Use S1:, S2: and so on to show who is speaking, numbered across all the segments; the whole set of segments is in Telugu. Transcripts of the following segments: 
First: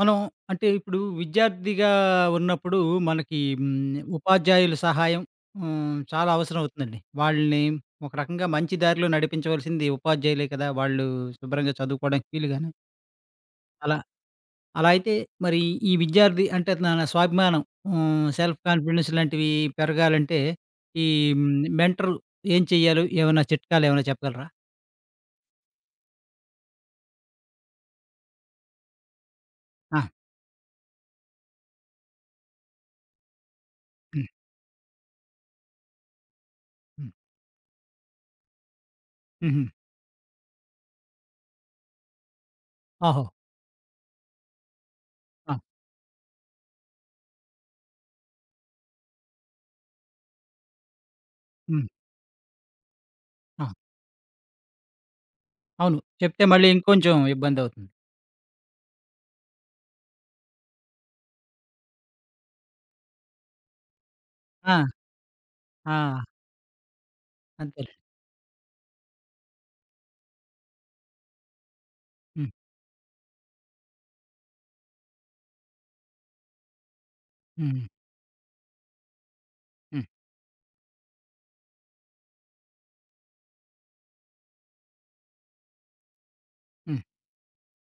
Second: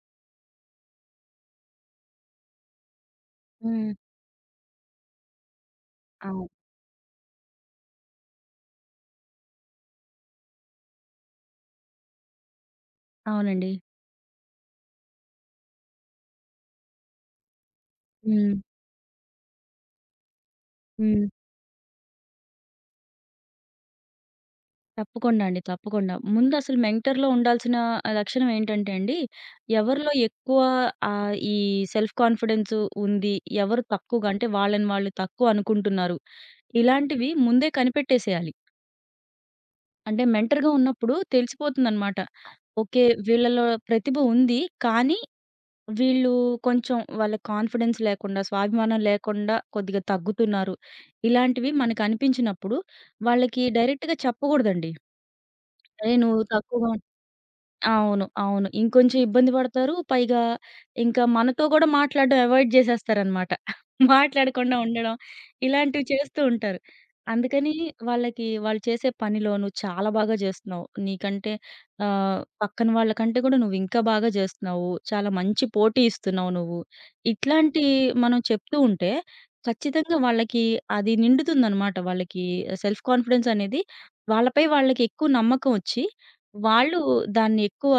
S1: మనం అంటే ఇప్పుడు విద్యార్థిగా ఉన్నప్పుడు మనకి
S2: హ్మ్.
S1: ఉపాధ్యాయుల సహాయం చాలా
S2: అవును.
S1: అవసరం అవుతుందండి. వాళ్ళని ఒక రకంగా మంచి దారిలో నడిపించవలసింది ఉపాధ్యాయులే కదా! వాళ్ళు శుభ్రంగా చదువుకోవడానికి వీలుగాను.
S2: అవునండి.
S1: అలా అలా అయితే మరి ఈ విద్యార్థి అంటే తన స్వాభిమానం,
S2: హ్మ్.
S1: సెల్ఫ్ కాన్ఫిడెన్స్ లాంటివి పెరగాలంటే ఈ
S2: హ్మ్.
S1: హ్మ్, మెంటర్ ఏం చెయ్యాలో ఏమైనా చిట్కాలు ఏమైనా చెప్పగలరా?
S2: తప్పకుండా అండి. తప్పకుండా. ముందు అసలు మెంటర్‌లో ఉండాల్సిన లక్షణం ఏంటంటే అండి,
S1: ఆ!
S2: ఎవరిలో ఎక్కువ ఈ సెల్ఫ్ కాన్ఫిడెన్స్ ఉంది, ఎవరు
S1: హ్మ్.
S2: తక్కువగా అంటే వాళ్ళని వాళ్ళు తక్కువ అనుకుంటున్నారు.
S1: హ్మ్.
S2: ఇలాంటివి ముందే కనిపెట్టేసేయాలి.
S1: హుహు.
S2: అంటే మెంటర్‌గా ఉన్నప్పుడు తెలిసిపోతుందనమాట. ఓకే.
S1: ఓహో!
S2: వీళ్ళలో ప్రతిభ ఉంది. కానీ
S1: ఆ!
S2: వీళ్ళు కొంచెం వాళ్ళ కాన్ఫిడెన్స్ లేకుండా, స్వాభిమానం లేకుండా కొద్దిగా తగ్గుతున్నారు. ఇలాంటివి
S1: హ్మ్.
S2: మనకనిపించినప్పుడు వాళ్ళకి
S1: ఆ!
S2: డైరెక్ట్‌గా చెప్పకూడదండి.
S1: అవును.
S2: "అరేయ్! నువ్వు
S1: చెప్తే మళ్ళీ
S2: తక్కువగా
S1: ఇంకొంచెం ఇబ్బందవుతుంది.
S2: అవును. అవును. ఇంకొంచెం ఇబ్బంది పడతారు. పైగా ఇంకా మనతో గూడా మాట్లాడడం అవాయిడ్ జేసేస్తారనమాట.
S1: ఆ!
S2: మాట్లాడకుండా ఉండడం
S1: ఆ!
S2: ఇలాంటివి చేస్తూ ఉంటారు. అందుకని
S1: అంతేలే.
S2: వాళ్ళకి వాళ్ళు చేసే పనిలో "నువ్వు చాలా బాగా జేస్తున్నావు. నీకంటే
S1: హ్మ్.
S2: పక్కన వాళ్ళకంటే గూడా నువ్వు ఇంకా బాగా జేస్తున్నావు. చాలా మంచి పోటీ ఇస్తున్నావు నువ్వు." ఇట్లాంటి
S1: హ్మ్.
S2: మనం చెప్తూ ఉంటే
S1: హ్మ్.
S2: ఖచ్చితంగా వాళ్ళకి అది నిండుతుందనమాట. వాళ్ళకి సెల్ఫ్ కాన్ఫిడెన్స్ అనేది వాళ్ళపై వాళ్ళకి ఎక్కువ నమ్మకం ఒచ్చి వాళ్ళు
S1: హ్మ్.
S2: దాన్ని ఎక్కువ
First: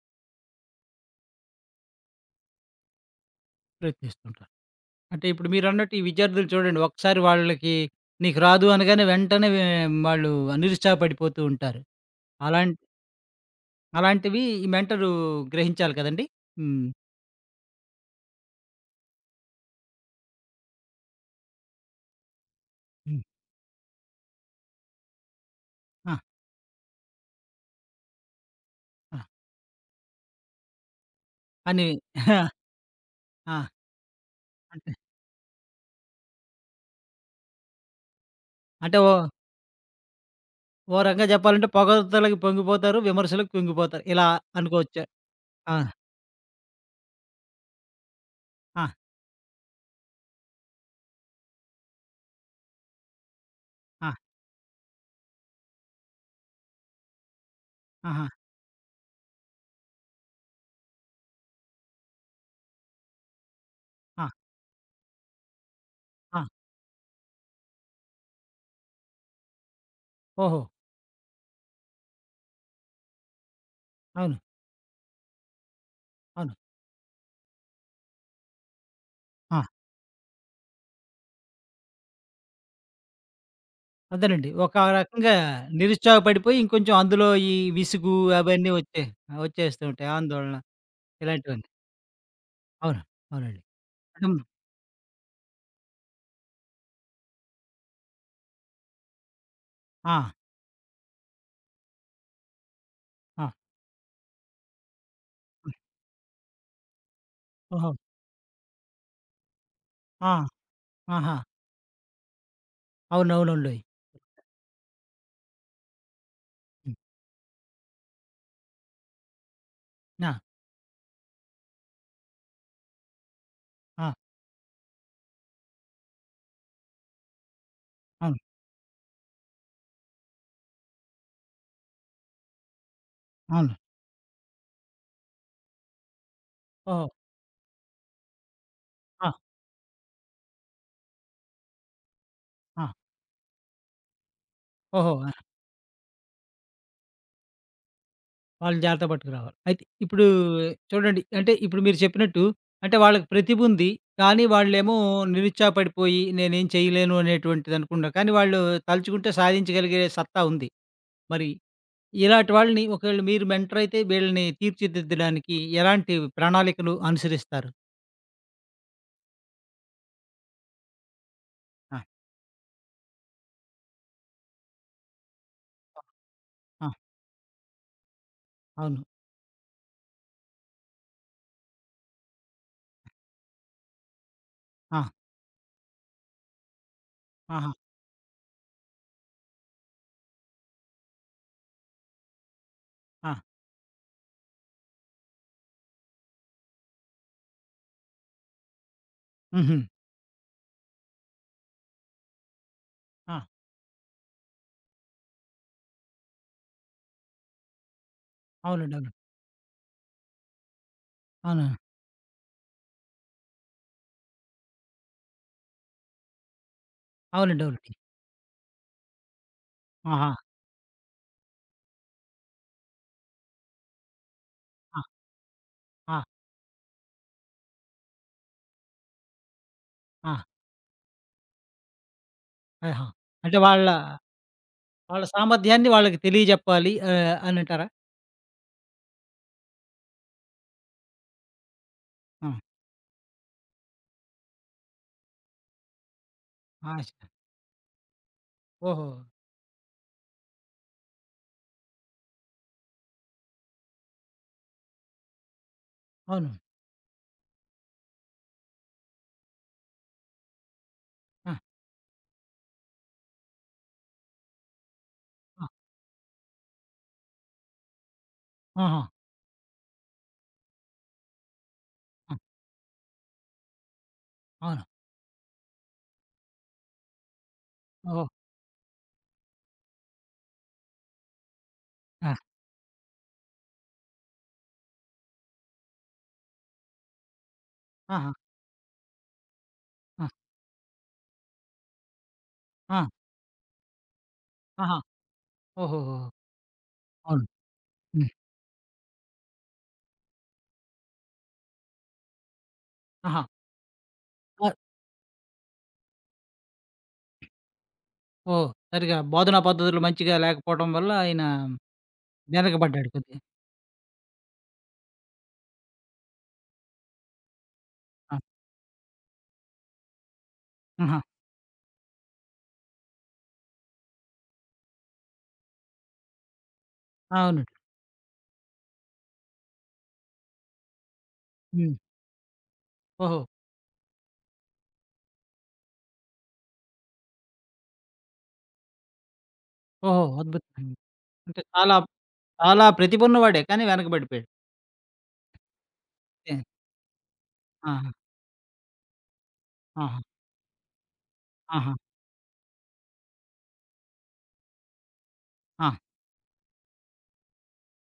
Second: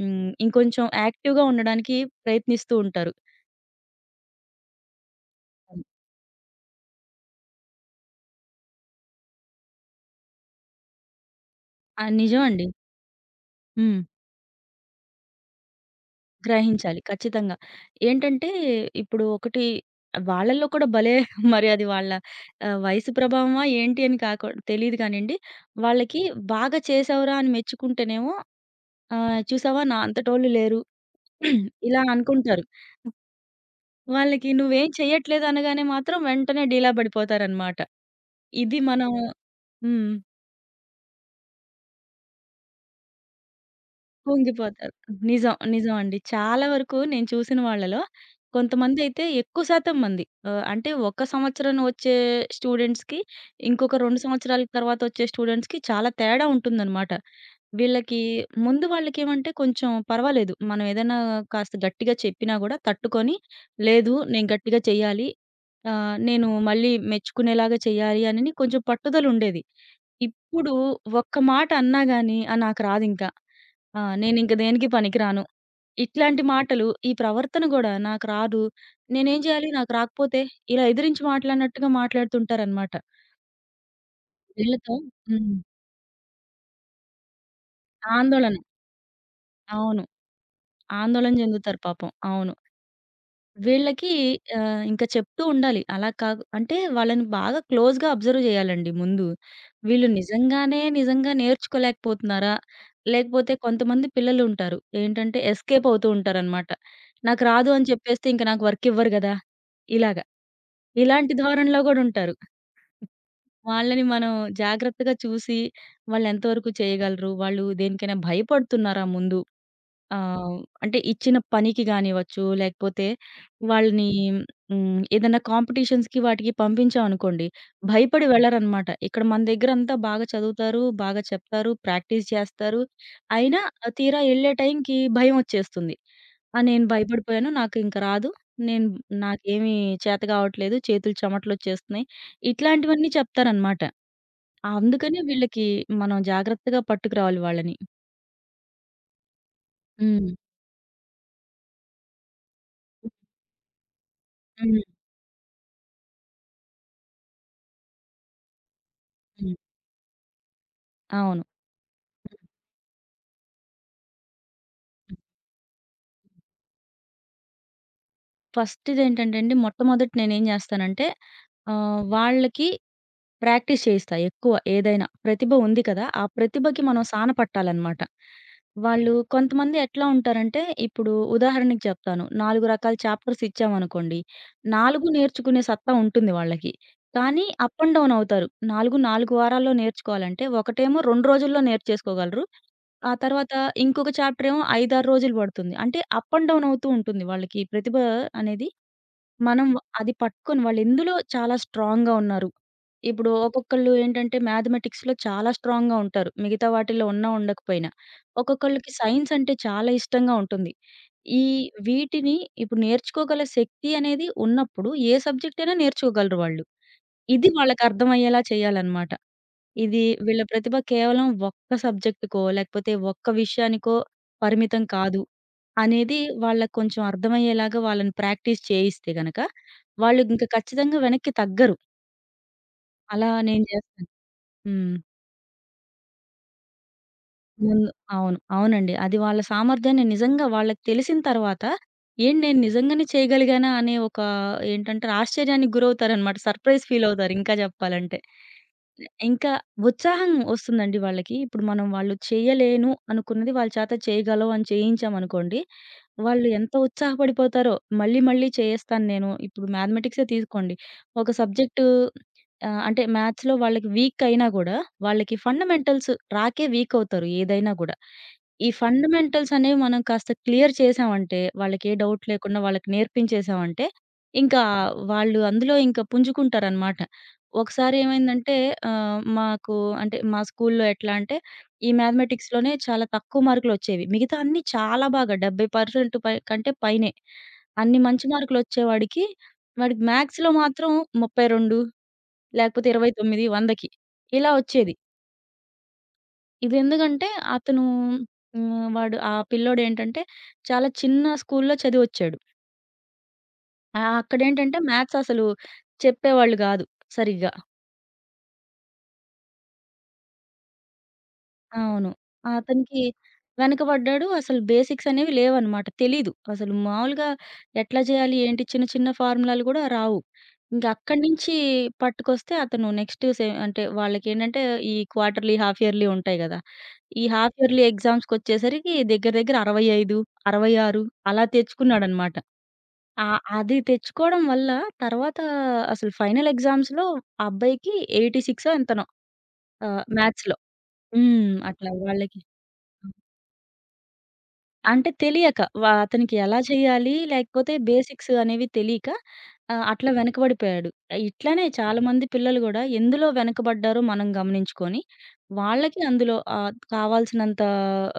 S2: ఇంకొంచెం యాక్టివ్‌గా ఉండడానికి ప్రయత్నిస్తూ ఉంటారు.
S1: ప్రయత్నిస్తుంటారు. అంటే ఇప్పుడు
S2: అవును.
S1: మీరన్నట్టు ఈ విద్యార్థులు చూడండి ఒకసారి వాళ్ళకి నీకు రాదు అనగానే వెంటనే వాళ్ళు నిరుత్సాహపడిపోతూ ఉంటారు.
S2: ఆ! నిజం అండి.
S1: అలాం
S2: హ్మ్.
S1: అలాంటివి ఈ మెంటరు గ్రహించాలి కదండీ! హ్మ్.
S2: గ్రహించాలి ఖచ్చితంగా. ఏంటంటే ఇప్పుడు ఒకటి వాళ్ళలో కూడా భలే మరి అది వాళ్ళ వయసు
S1: హ్మ్.
S2: ప్రభావమా ఏంటి అని కాకు తెలీదు కానియండి.
S1: ఆ!
S2: వాళ్ళకి బాగా చేసావురా అని మెచ్చుకుంటేనేమో
S1: ఆ!
S2: చూసావా నా అంతటోళ్ళు లేరు
S1: అని
S2: ఇలా అనుకుంటారు.
S1: ఆ!
S2: వాళ్ళకి నువ్వేం
S1: అంటే
S2: చెయ్యట్లేదు అనగానే మాత్రం వెంటనే డీలా పడిపోతారనమాట. ఇది
S1: అంటే ఓ
S2: మనం హ్మ్.
S1: ఓ రకంగా చెప్పాలంటే పొగడ్తలకి పొంగిపోతారు. విమర్శలకు కుంగిపోతారు. ఇలా
S2: కుంగిపోతారు.
S1: అనుకోవచ్చా?
S2: నిజం.
S1: ఆ!
S2: నిజం అండి. చాలా వరకు నేను చూసిన వాళ్ళలో
S1: ఆ!
S2: కొంతమందైతే ఎక్కువ శాతం మంది అంటే ఒక సంవత్సరం వచ్చే స్టూడెంట్స్‌కి, ఇంకొక
S1: ఆ!
S2: 2 సంవత్సరాల తర్వాత వచ్చే స్టూడెంట్స్‌కి చాలా తేడా ఉంటుందనమాట. వీళ్ళకి
S1: ఆహా!
S2: ముందు వాళ్ళకేమంటే కొంచెం పర్వాలేదు. మనం ఏదైనా కాస్త గట్టిగా చెప్పినా గూడా తట్టుకొని, లేదు
S1: ఆ!
S2: నేను గట్టిగా చెయ్యాలి.
S1: ఆ!
S2: నేను మళ్ళీ మెచ్చుకునేలాగా చెయ్యాలి అని కొంచెం పట్టుదలుండేది.
S1: ఓహో!
S2: ఇప్పుడు ఒక్క మాట అన్నా గాని, "ఆ! నాకు రాదింకా." ఆ!
S1: అవును.
S2: నేనింక దేనికి పనికిరాను. ఇట్లాంటి
S1: అవును.
S2: మాటలు, ఈ ప్రవర్తన గూడా నాకు రాదు. నేనేం
S1: ఆ!
S2: జేయాలి? నాకు రాకపోతే ఇలా ఎదిరించి మాట్లాడినట్టుగా మాట్లాడుతుంటారనమాట.
S1: అదేనండి. ఒక
S2: వీళ్ళతో
S1: రకంగా
S2: హ్మ్.
S1: నిరుత్సాహపడిపోయి ఇంకొంచెం అందులో ఈ విసుగు
S2: ఆందోళన.
S1: అవన్నీ వచ్చేస్తూ
S2: అవును.
S1: ఉంటాయి. ఆందోళన
S2: ఆందోళన
S1: ఇలాంటివన్నీ.
S2: చెందుతారు పాపం. అవును.
S1: అవును. అవునండి.
S2: వీళ్ళకి
S1: హ్మ్.
S2: ఇంకా చెప్తూ ఉండాలి. అలా కాదు అంటే వాళ్ళని బాగా క్లోజ్‌గా అబ్జర్వ్ చేయాలండి ముందు. వీళ్ళు
S1: ఆ!
S2: నిజంగానే నిజంగా నేర్చుకోలేకపోతున్నారా?
S1: ఆ!
S2: లేకపోతే కొంతమంది పిల్లలుంటారు. ఏంటంటే
S1: హ్మ్.
S2: ఎస్కేప్ అవుతూ ఉంటారనమాట. నాకు రాదు అని
S1: ఓహో!
S2: చెప్పేస్తే ఇంక నాకు వర్క్ ఇవ్వరు గదా! ఇలాగ.
S1: ఆ!
S2: ఇలాంటి
S1: ఆహా!
S2: ధోరణిలో గూడా ఉంటారు.
S1: అవునవునండోయ్.
S2: వాళ్ళని మనం జాగ్రత్తగా చూసి వాళ్ళెంతవరకు
S1: హ్మ్.
S2: చేయగలరు? వాళ్ళు దేనికైనా భయపడుతున్నారా ముందు?
S1: ఆ!
S2: ఆహ్, అంటే ఇచ్చిన పనికి గానివ్వచ్చు, లేకపోతే
S1: ఆ!
S2: వాళ్ళని ఏదైనా కాంపిటీషన్స్‌కి వాటికి పంపించామనుకోండి, భయపడి
S1: అవును.
S2: వెళ్లరనమాట. ఇక్కడ మన దగ్గరంతా బాగా చదువుతారు, బాగా చెప్తారు, ప్రాక్టీస్ చేస్తారు. అయినా
S1: అవును.
S2: తీరా ఎళ్ళే టైంకి భయమొచ్చేస్తుంది. ఆ! నేను
S1: ఓహో!
S2: భయపడిపోయాను. నాకింక రాదు. నేను
S1: ఆ!
S2: నాకేమీ చేత గావట్లేదు. చేతులు చెమటలొచ్చేస్తున్నాయి.
S1: ఆ!
S2: ఇట్లాంటివన్నీ చెప్తారనమాట.
S1: ఓహో!
S2: అందుకని
S1: ఆ!
S2: వీళ్ళకి మనం జాగ్రత్తగా పట్టుకురావాలి వాళ్ళని.
S1: వాళ్ళని జాగ్రత్త పట్టుకురావాలి. అయితే ఇప్పుడు
S2: హ్మ్.
S1: చూడండి అంటే ఇప్పుడు మీరు చెప్పినట్టు అంటే వాళ్ళకి ప్రతిభ ఉంది. కానీ
S2: హ్మ్.
S1: వాళ్ళేమో నిరుత్సాహపడిపోయి నేనేం చేయలేను అనేటువంటిదనుకుంటారు. కానీ వాళ్ళు తలుచుకుంటే
S2: హ్మ్.
S1: సాధించగలిగే సత్తా ఉంది.
S2: అవును.
S1: మరి ఇలాంటి వాళ్ళని ఒకవేళ మీరు మెంటర్ అయితే వీళ్ళని తీర్చిదిద్దడానికి ఎలాంటి ప్రణాళికలు అనుసరిస్తారు?
S2: ఫస్ట్‌దేంటంటే అండి, మొట్టమొదట నేనేం జేస్తానంటే,
S1: ఆ!
S2: వాళ్ళకి ప్రాక్టీస్ చేయిస్తా ఎక్కువ ఏదైనా. ప్రతిభ ఉంది కదా! ఆ ప్రతిభకి
S1: ఆ!
S2: మనం సాన పట్టాలనమాట.
S1: అవును.
S2: వాళ్ళు కొంతమంది ఎట్లా ఉంటారంటే, ఇప్పుడు ఉదాహరణకి చెప్తాను. 4 రకాల చాప్టర్స్ ఇచ్చామనుకోండి,
S1: ఆ!
S2: 4 నేర్చుకునే సత్తా ఉంటుంది వాళ్ళకి. కానీ
S1: ఆహా!
S2: అప్ అండ్ డౌన్ అవుతారు. 4 4 వారాల్లో నేర్చుకోవాలంటే, ఒకటేమో 2 రోజుల్లో నేర్చేసుకోగలరు. ఆ
S1: ఆ!
S2: తర్వాత ఇంకొక చాప్టర్ ఏమో 5, 6 రోజులు పడుతుంది. అంటే అప్ అండ్ డౌన్ అవుతూ ఉంటుంది వాళ్ళకి ప్రతిభ అనేది మనం
S1: హుహు.
S2: అది పట్టుకొని వాళ్ళెందులో చాలా స్ట్రాంగ్‌గా ఉన్నారు. ఇప్పుడు
S1: ఆ!
S2: ఒక్కొక్కళ్ళు ఏంటంటే మ్యాథమెటిక్స్‌లో చాలా స్ట్రాంగ్‌గా ఉంటారు. మిగతా వాటిలో ఉన్నా ఉండకపోయినా. ఒక్కొక్కళ్ళకి
S1: అవునండి. అవును.
S2: సైన్స్ అంటే చాలా ఇష్టంగా ఉంటుంది. ఈ
S1: అవును.
S2: వీటిని ఇప్పుడు నేర్చుకోగల శక్తి అనేది ఉన్నప్పుడు ఏ సబ్జెక్ట్ అయినా నేర్చుకోగలరు వాళ్ళు. ఇది
S1: అవునండి. అవునండి.
S2: వాళ్ళకర్థమయ్యేలా చేయాలనమాట. ఇది
S1: ఆహా!
S2: వీళ్ళ ప్రతిభ కేవలం ఒక్క సబ్జెక్ట్‌కో, లేకపోతే ఒక్క విషయానికో పరిమితం
S1: ఆ!
S2: కాదు
S1: ఆ!
S2: అనేది వాళ్ళకి కొంచెం అర్థమయ్యేలాగా వాళ్ళని ప్రాక్టీస్ చేయిస్తే గనక, వాళ్ళు
S1: ఆ!
S2: ఇంక ఖచ్చితంగా వెనక్కి తగ్గరు.
S1: ఆహా!
S2: అలా
S1: అంటే
S2: నేను
S1: వాళ్ళ
S2: చేస్తాను. హ్మ్.
S1: వాళ్ళ సామర్థ్యాన్ని వాళ్ళకి తెలియజెప్పాలి అనంటారా?
S2: ముందు అవును. అవునండి. అది వాళ్ళ సామర్థ్యాన్ని నిజంగా వాళ్ళకి తెలిసిన తర్వాత, ఏంటి
S1: ఆ!
S2: నేను నిజంగానే చేయగలిగానా అనే ఒక ఏంటంటే ఆశ్చర్యానికి గురవుతారనమాట. సర్ప్రైజ్
S1: ఆ!
S2: ఫీల్ అవుతారు ఇంకా చెప్పాలంటే.
S1: ఓహో!
S2: ఇంకా ఉత్సాహం వస్తుందండి వాళ్ళకి. ఇప్పుడు మనం వాళ్ళు చేయలేను అనుకున్నది వాళ్ళ చేత చేయగలవు అని చేయించామనుకోండి, వాళ్ళు
S1: అవును.
S2: ఎంత ఉత్సాహపడిపోతారో మళ్ళీ మళ్ళీ చేసేస్తాను నేను. ఇప్పుడు మ్యాథమెటిక్సే తీసుకోండి. ఒక
S1: ఆ!
S2: సబ్జెక్టు ఆ! అంటే మ్యాథ్స్‌లో వాళ్ళకి వీక్ అయినా గూడా, వాళ్ళకి
S1: ఆ!
S2: ఫండమెంటల్స్ రాకే వీక్ అవుతారు ఏదైనా గూడా. ఈ
S1: ఆహా!
S2: ఫండమెంటల్స్ అనేవి మనం కాస్త క్లియర్ చేశామంటే, వాళ్ళకి ఏ డౌట్
S1: ఆ!
S2: లేకుండా వాళ్ళకి నేర్పించేశామంటే, ఇంకా
S1: అవును.
S2: వాళ్ళు అందులో ఇంకా పుంజుకుంటారనమాట. ఒకసారి
S1: ఓహో!
S2: ఏమైందంటే మాకు అంటే మా స్కూల్‌లో ఎట్లా అంటే, ఈ
S1: ఆ!
S2: మ్యాథమెటిక్స్‌లోనే చాలా తక్కువ మార్కులొచ్చేవి. మిగతా అన్నీ చాలా బాగా 70% పై కంటే పైనే. అన్ని మంచి
S1: ఆహా!
S2: మార్కులొచ్చేవాడికి, వాడికి
S1: ఆ!
S2: మ్యాథ్స్‌లో మాత్రం 32 లేకపోతే
S1: ఆ!
S2: 29, 100కి ఇలా వచ్చేది.
S1: ఆహా! ఓహోహోహో!
S2: ఇదెందుకంటే
S1: అవును.
S2: అతను
S1: హ్మ్.
S2: వాడు ఆ పిల్లోడేంటంటే చాలా చిన్న స్కూల్‌లో చదివొచ్చాడు.
S1: ఆహా!
S2: అక్కడేంటంటే మ్యాథ్స్ అసలు చెప్పేవాళ్ళు గాదు సరిగ్గా.
S1: ఓహ్! సరిగా బోధనా పద్ధతులు మంచిగా లేకపోవడం వల్ల ఆయన
S2: అవును. అతనికి
S1: వెనకబడ్డాడు కొద్దిగా.
S2: వెనకబడ్డాడు. అసలు బేసిక్స్ అనేవి లేవనమాట. తెలీదు. అసలు మామూలుగా ఎట్లా చేయాలి,
S1: ఆ!
S2: ఏంటి చిన్న చిన్న ఫార్ములాలు గూడా రావు. ఇంక
S1: ఆహా!
S2: అక్కడి నుంచి పట్టుకొస్తే అతను నెక్స్ట్ సె అంటే వాళ్ళకేంటంటే ఈ క్వార్టర్‌లీ, హాఫ్ ఇయర్‌లీ ఉంటాయి గదా! ఈ హాఫ్
S1: అవునండి.
S2: ఇయర్లీ ఎగ్జామ్స్‌కొచ్చేసరికి దగ్గర దగ్గర 65, 66 అలా
S1: హ్మ్.
S2: తెచ్చుకున్నాడనమాట.
S1: ఓహో!
S2: అది తెచ్చుకోవడం వల్ల తర్వాత అసలు ఫైనల్ ఎగ్జామ్స్‌లో ఆ అబ్బాయికి 86 ఎంతనో
S1: ఓహో!
S2: మ్యాథ్స్‌లో.
S1: అద్భుతం.
S2: హ్మ్.
S1: అంటే
S2: అట్లా
S1: చాలా
S2: వాళ్ళకి.
S1: చాలా ప్రతిభ ఉన్నవాడే కానీ వెనకబడిపోయాడు.
S2: అంటే తెలియక. అతనికి
S1: ఓకే.
S2: ఎలా చేయాలి? లేకపోతే
S1: ఆహా!
S2: బేసిక్స్ అనేవి తెలియక అట్లా
S1: ఆహా!
S2: వెనకబడిపోయాడు. ఇట్లనే
S1: ఆహా!
S2: చాలామంది పిల్లలు గూడా ఎందులో వెనకబడ్డారో మనం గమనించుకొని,
S1: ఆ!
S2: వాళ్ళకి అందులో కావాల్సినంత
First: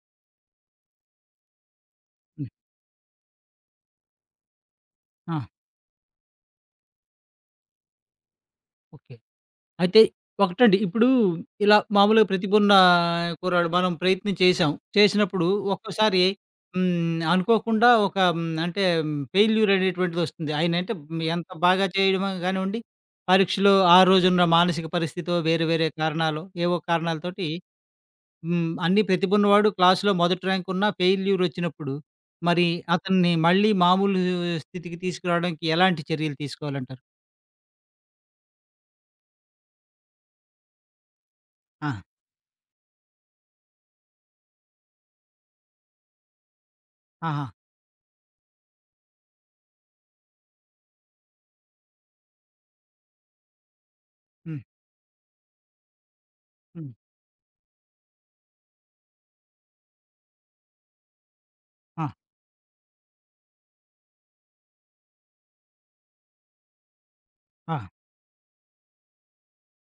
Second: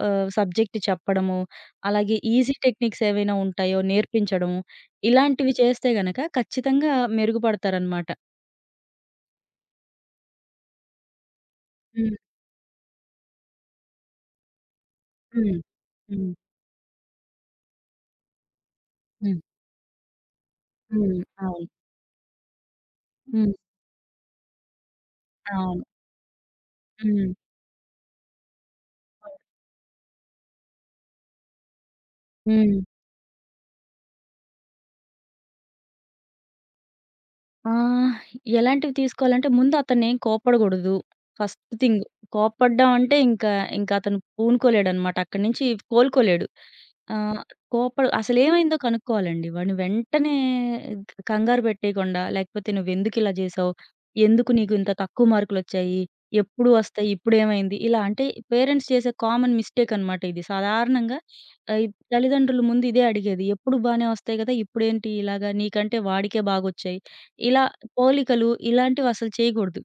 S2: సబ్జెక్ట్ చెప్పడము, అలాగే
S1: హ్మ్.
S2: ఈజీ టెక్నిక్స్ ఏవైనా ఉంటాయో నేర్పించడము,
S1: ఆ!
S2: ఇలాంటివి చేస్తే గనక ఖచ్చితంగా మెరుగుపడతారనమాట.
S1: ఓకే. అయితే ఒకటండి. ఇప్పుడు ఇలా
S2: హ్మ్.
S1: మామూలుగా ప్రతిభున్న కుర్రాడు మనం ప్రయత్నం చేశాం. చేసినప్పుడు
S2: హ్మ్.
S1: ఒక్కోసారి
S2: హ్మ్.
S1: అనుకోకుండా ఒక అంటే
S2: హ్మ్.
S1: ఫెయిల్యూర్ అనేటువంటిదొస్తుంది. ఆయనంటే
S2: హ్మ్.
S1: ఎంత
S2: అవును.
S1: బాగా చేయడమో కానివ్వండి,
S2: హ్మ్.
S1: పరీక్షలో ఆ రోజున్న మానసిక పరిస్థితో వేరే
S2: అవును.
S1: వేరే కారణాలు, ఏవో
S2: హ్మ్.
S1: కారణాలతోటి. అన్నీ ప్రతిభున్నవాడు క్లాస్‌లో మొదటి ర్యాంక్ ఉన్నా ఫెయిల్యూరొచ్చినప్పుడు, మరి
S2: హ్మ్.
S1: అతన్ని మళ్ళీ మామూలు స్థితికి తీసుకురావడానికి ఎలాంటి చర్యలు తీసుకోవాలంటారు?
S2: ఆ! ఎలాంటివి తీసుకోవాలంటే ముందు అతన్నేం కోప్పడగూడదు. First thing.
S1: ఆ!
S2: కోప్పడ్డం అంటే ఇంకా, ఇంకా అతను పూనుకోలేడనమాట. అక్కడి నుంచి కోలుకోలేడు. ఆహ్,
S1: ఆహా!
S2: కోప్పడు అసలేమైందో కనుక్కోవాలండి. వాడిని వెంటనే కంగారు పెట్టేయకుండా, లేకపోతే "నువ్వెందుకిలా జేశావు? ఎందుకు
S1: హ్మ్.
S2: నీకు ఇంత తక్కువ మార్కులొచ్చాయి? ఎప్పుడు
S1: హ్మ్.
S2: వస్తాయి? ఇప్పుడేమైంది?" ఇలా అంటే పేరెంట్స్ చేసే కామన్ మిస్టేక్ అనమాట ఇది. సాధారణంగా ఆహ్,
S1: ఆ!
S2: తల్లిదండ్రుల ముందు ఇదే అడిగేది. "ఎప్పుడు బానే వస్తాయి గదా! ఇప్పుడేంటి ఇలాగా? నీకంటే వాడికే బాగొచ్చాయి." ఇలా
S1: ఆ!
S2: పోలికలు ఇలాంటివసలు చేయగూడదు.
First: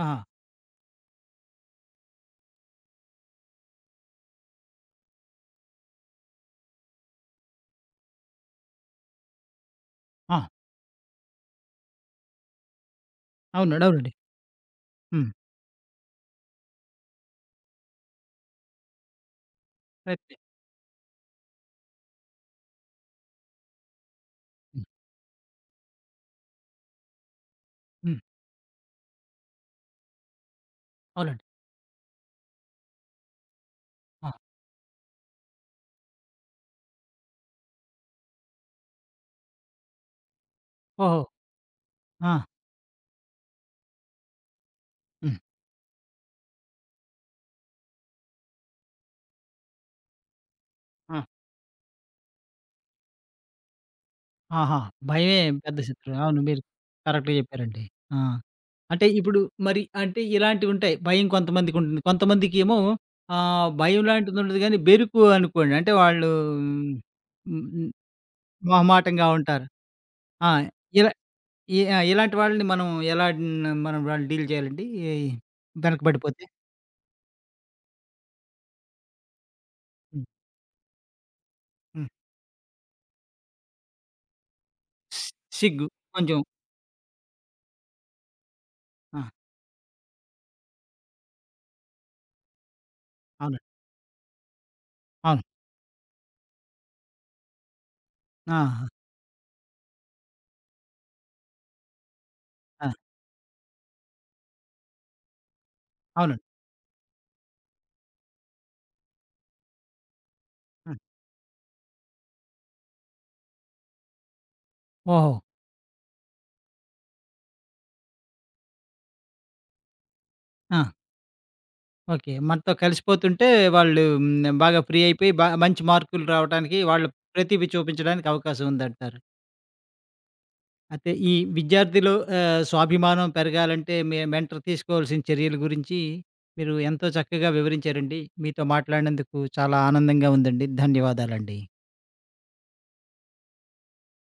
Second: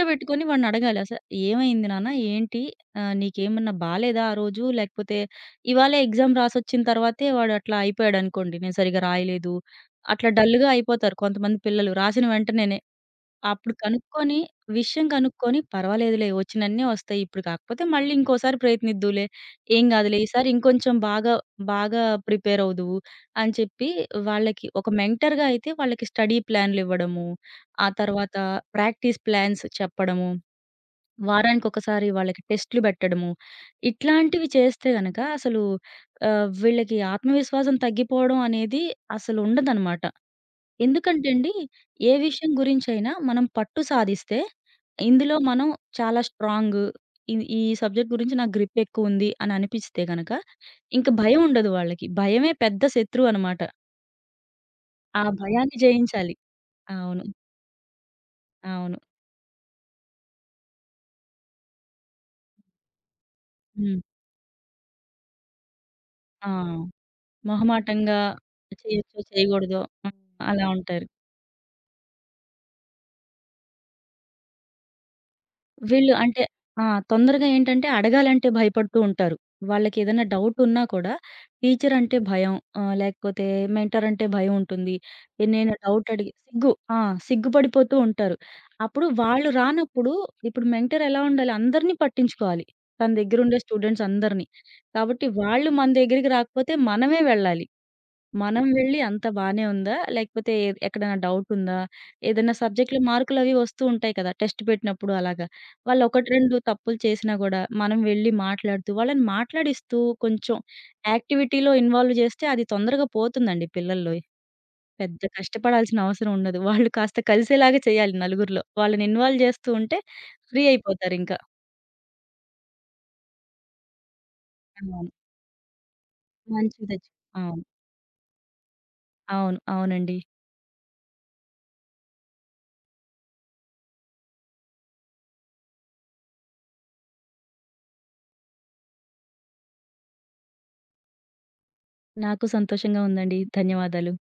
S1: ఆహా!
S2: వాడినడగాలి "ఏమైంది నాన్న? ఏంటి? నీకేమన్నా బాలేదా ఆ రోజు? లేకపోతే ఇవాళే ఎగ్జామ్ రాసొచ్చిన తర్వాతే వాడు అట్లా అయిపోయాడనుకోండి. నేను సరిగ్గా రాయలేదు" అట్లా
S1: ఆ!
S2: డల్‌గా అయిపోతారు కొంతమంది పిల్లలు రాసిన వెంటనేనే. అప్పుడు
S1: అవునండి. అవునండి.
S2: కనుక్కొని, విషయం
S1: హ్మ్.
S2: కనుక్కొని పర్వాలేదులే వచ్చినన్నే వస్తాయి. ఇప్పుడు కాకపోతే మళ్ళీ ఇంకోసారి ప్రయత్నిద్దువులే. ఏం గాదులే
S1: కరెక్టే.
S2: ఈసారి ఇంకొంచెం బాగా, బాగా ప్రిపేర్ అవుదువు అని చెప్పి వాళ్ళకి
S1: హ్మ్.
S2: ఒక మెంటర్‌గా అయితే వాళ్ళకి స్టడీ ప్లాన్‌లివ్వడము, ఆ
S1: హ్మ్.
S2: తర్వాత ప్రాక్టీస్ ప్లాన్స్ చెప్పడము,
S1: అవునండి.
S2: వారానికొకసారి వాళ్ళకి టెస్ట్‌లు బెట్టడము,
S1: ఆ!
S2: ఇట్లాంటివి చేస్తే గనక అసలు వీళ్ళకి ఆత్మవిశ్వాసం తగ్గిపోవడం అనేది అసలుండదనమాట.
S1: ఓహో!
S2: ఎందుకంటే అండి, ఏ
S1: ఆ!
S2: విషయం గురించైనా మనం పట్టు సాధిస్తే, ఇందులో
S1: హ్మ్.
S2: మనం చాలా స్ట్రాంగు. ఈ ఈ సబ్జెక్ట్ గురించి నాకు గ్రిప్ ఎక్కువుంది అని అనిపిస్తే గనక, ఇంక
S1: ఆ!
S2: భయం ఉండదు వాళ్ళకి. భయమే పెద్ద శత్రువు అనమాట.
S1: ఆహా!
S2: ఆ
S1: భయమే
S2: భయాన్ని
S1: పెద్ద శత్రువు.
S2: జయించాలి.
S1: అవును. మీరు
S2: అవును.
S1: కరెక్ట్‌గా చెప్పారండి. ఆ!
S2: అవును.
S1: అంటే ఇప్పుడు మరి అంటే ఇలాంటివుంటాయి. భయం కొంతమందికుంటుంది. కొంతమందికేమో
S2: హ్మ్.
S1: భయం లాంటిదుండదు గానీ, బెరుకు అనుకోండి. అంటే వాళ్ళు
S2: ఆ!
S1: హ్మ్. హ్మ్.
S2: మొహమాటంగా చేయొచ్చో,
S1: మొహమాటంగా ఉంటారు.
S2: చేయకూడదో హ్మ్.
S1: ఆ!
S2: అలా ఉంటారు.
S1: ఇలా ఈ ఆ! ఇలాంటి వాళ్ళని మనం ఎలా న్ మనం వాళ్ళని డీల్ చేయాలండి?
S2: వీళ్ళు అంటే
S1: వెనకబడిపోతే?
S2: ఆ! తొందరగా ఏంటంటే అడగాలంటే భయపడుతూ ఉంటారు. వాళ్ళకేదైనా
S1: హ్మ్.
S2: డౌట్ ఉన్నా కూడా టీచర్
S1: హ్మ్.
S2: అంటే భయం. లేకపోతే మెంటర్ అంటే భయం ఉంటుంది.
S1: సి
S2: నేను
S1: సిగ్గు
S2: డౌట్ అడిగి
S1: కొంచెం.
S2: సిగ్గు ఆ! సిగ్గుపడిపోతూ ఉంటారు. అప్పుడు
S1: ఆ!
S2: వాళ్ళు రానప్పుడు ఇప్పుడు మెంటర్ ఎలా ఉండాలి? అందరిని పట్టించుకోవాలి. తన దగ్గరుండే
S1: అవును.
S2: స్టూడెంట్స్ అందరిని. కాబట్టి
S1: అవును.
S2: వాళ్ళు మన దగ్గరికి రాకపోతే మనమే వెళ్ళాలి. మనం
S1: ఆహా!
S2: వెళ్ళి అంతా బానే ఉందా? లేకపోతే ఎక్కడైనా డౌటుందా? ఏదైనా
S1: ఆ!
S2: సబ్జెక్ట్‌లో మార్కులవి వస్తూ ఉంటాయి కదా! టెస్ట్ పెట్టినప్పుడు అలాగా. వాళ్ళు 1,
S1: అవునండి.
S2: 2 తప్పులు చేసినా గూడా మనం వెళ్ళి మాట్లాడుతూ వాళ్ళని మాట్లాడిస్తూ కొంచెం
S1: హ్మ్.
S2: యాక్టివిటీలో ఇన్వాల్వ్ చేస్తే అది తొందరగా పోతుందండి పిల్లల్లోయి. పెద్ద
S1: ఓహో!
S2: కష్టపడాల్సిన అవసరం ఉండదు. వాళ్ళు కాస్త కలిసేలాగా చేయాలి నలుగురిలో. వాళ్ళని ఇన్వాల్వ్ చేస్తూ ఉంటే ఫ్రీ
S1: ఆ!
S2: అయిపోతారింకా.
S1: ఓకే. మనతో కలిసిపోతుంటే వాళ్ళు బాగా ఫ్రీ
S2: అవును.
S1: అయిపోయి మంచి మార్కులు రావటానికి
S2: మంచిది.
S1: వాళ్ళు
S2: అవును.
S1: ప్రతిభ చూపించడానికి అవకాశం ఉందంటారు.
S2: అవును. అవునండి.
S1: అయితే ఈ విద్యార్థిలో స్వాభిమానం పెరగాలంటే మీ మెంటర్ తీసుకోవాల్సిన చర్యల గురించి మీరు ఎంతో చక్కగా వివరించారండి. మీతో మాట్లాడినందుకు చాలా ఆనందంగా ఉందండి. ధన్యవాదాలండి.
S2: నాకు సంతోషంగా ఉందండి. ధన్యవాదాలు.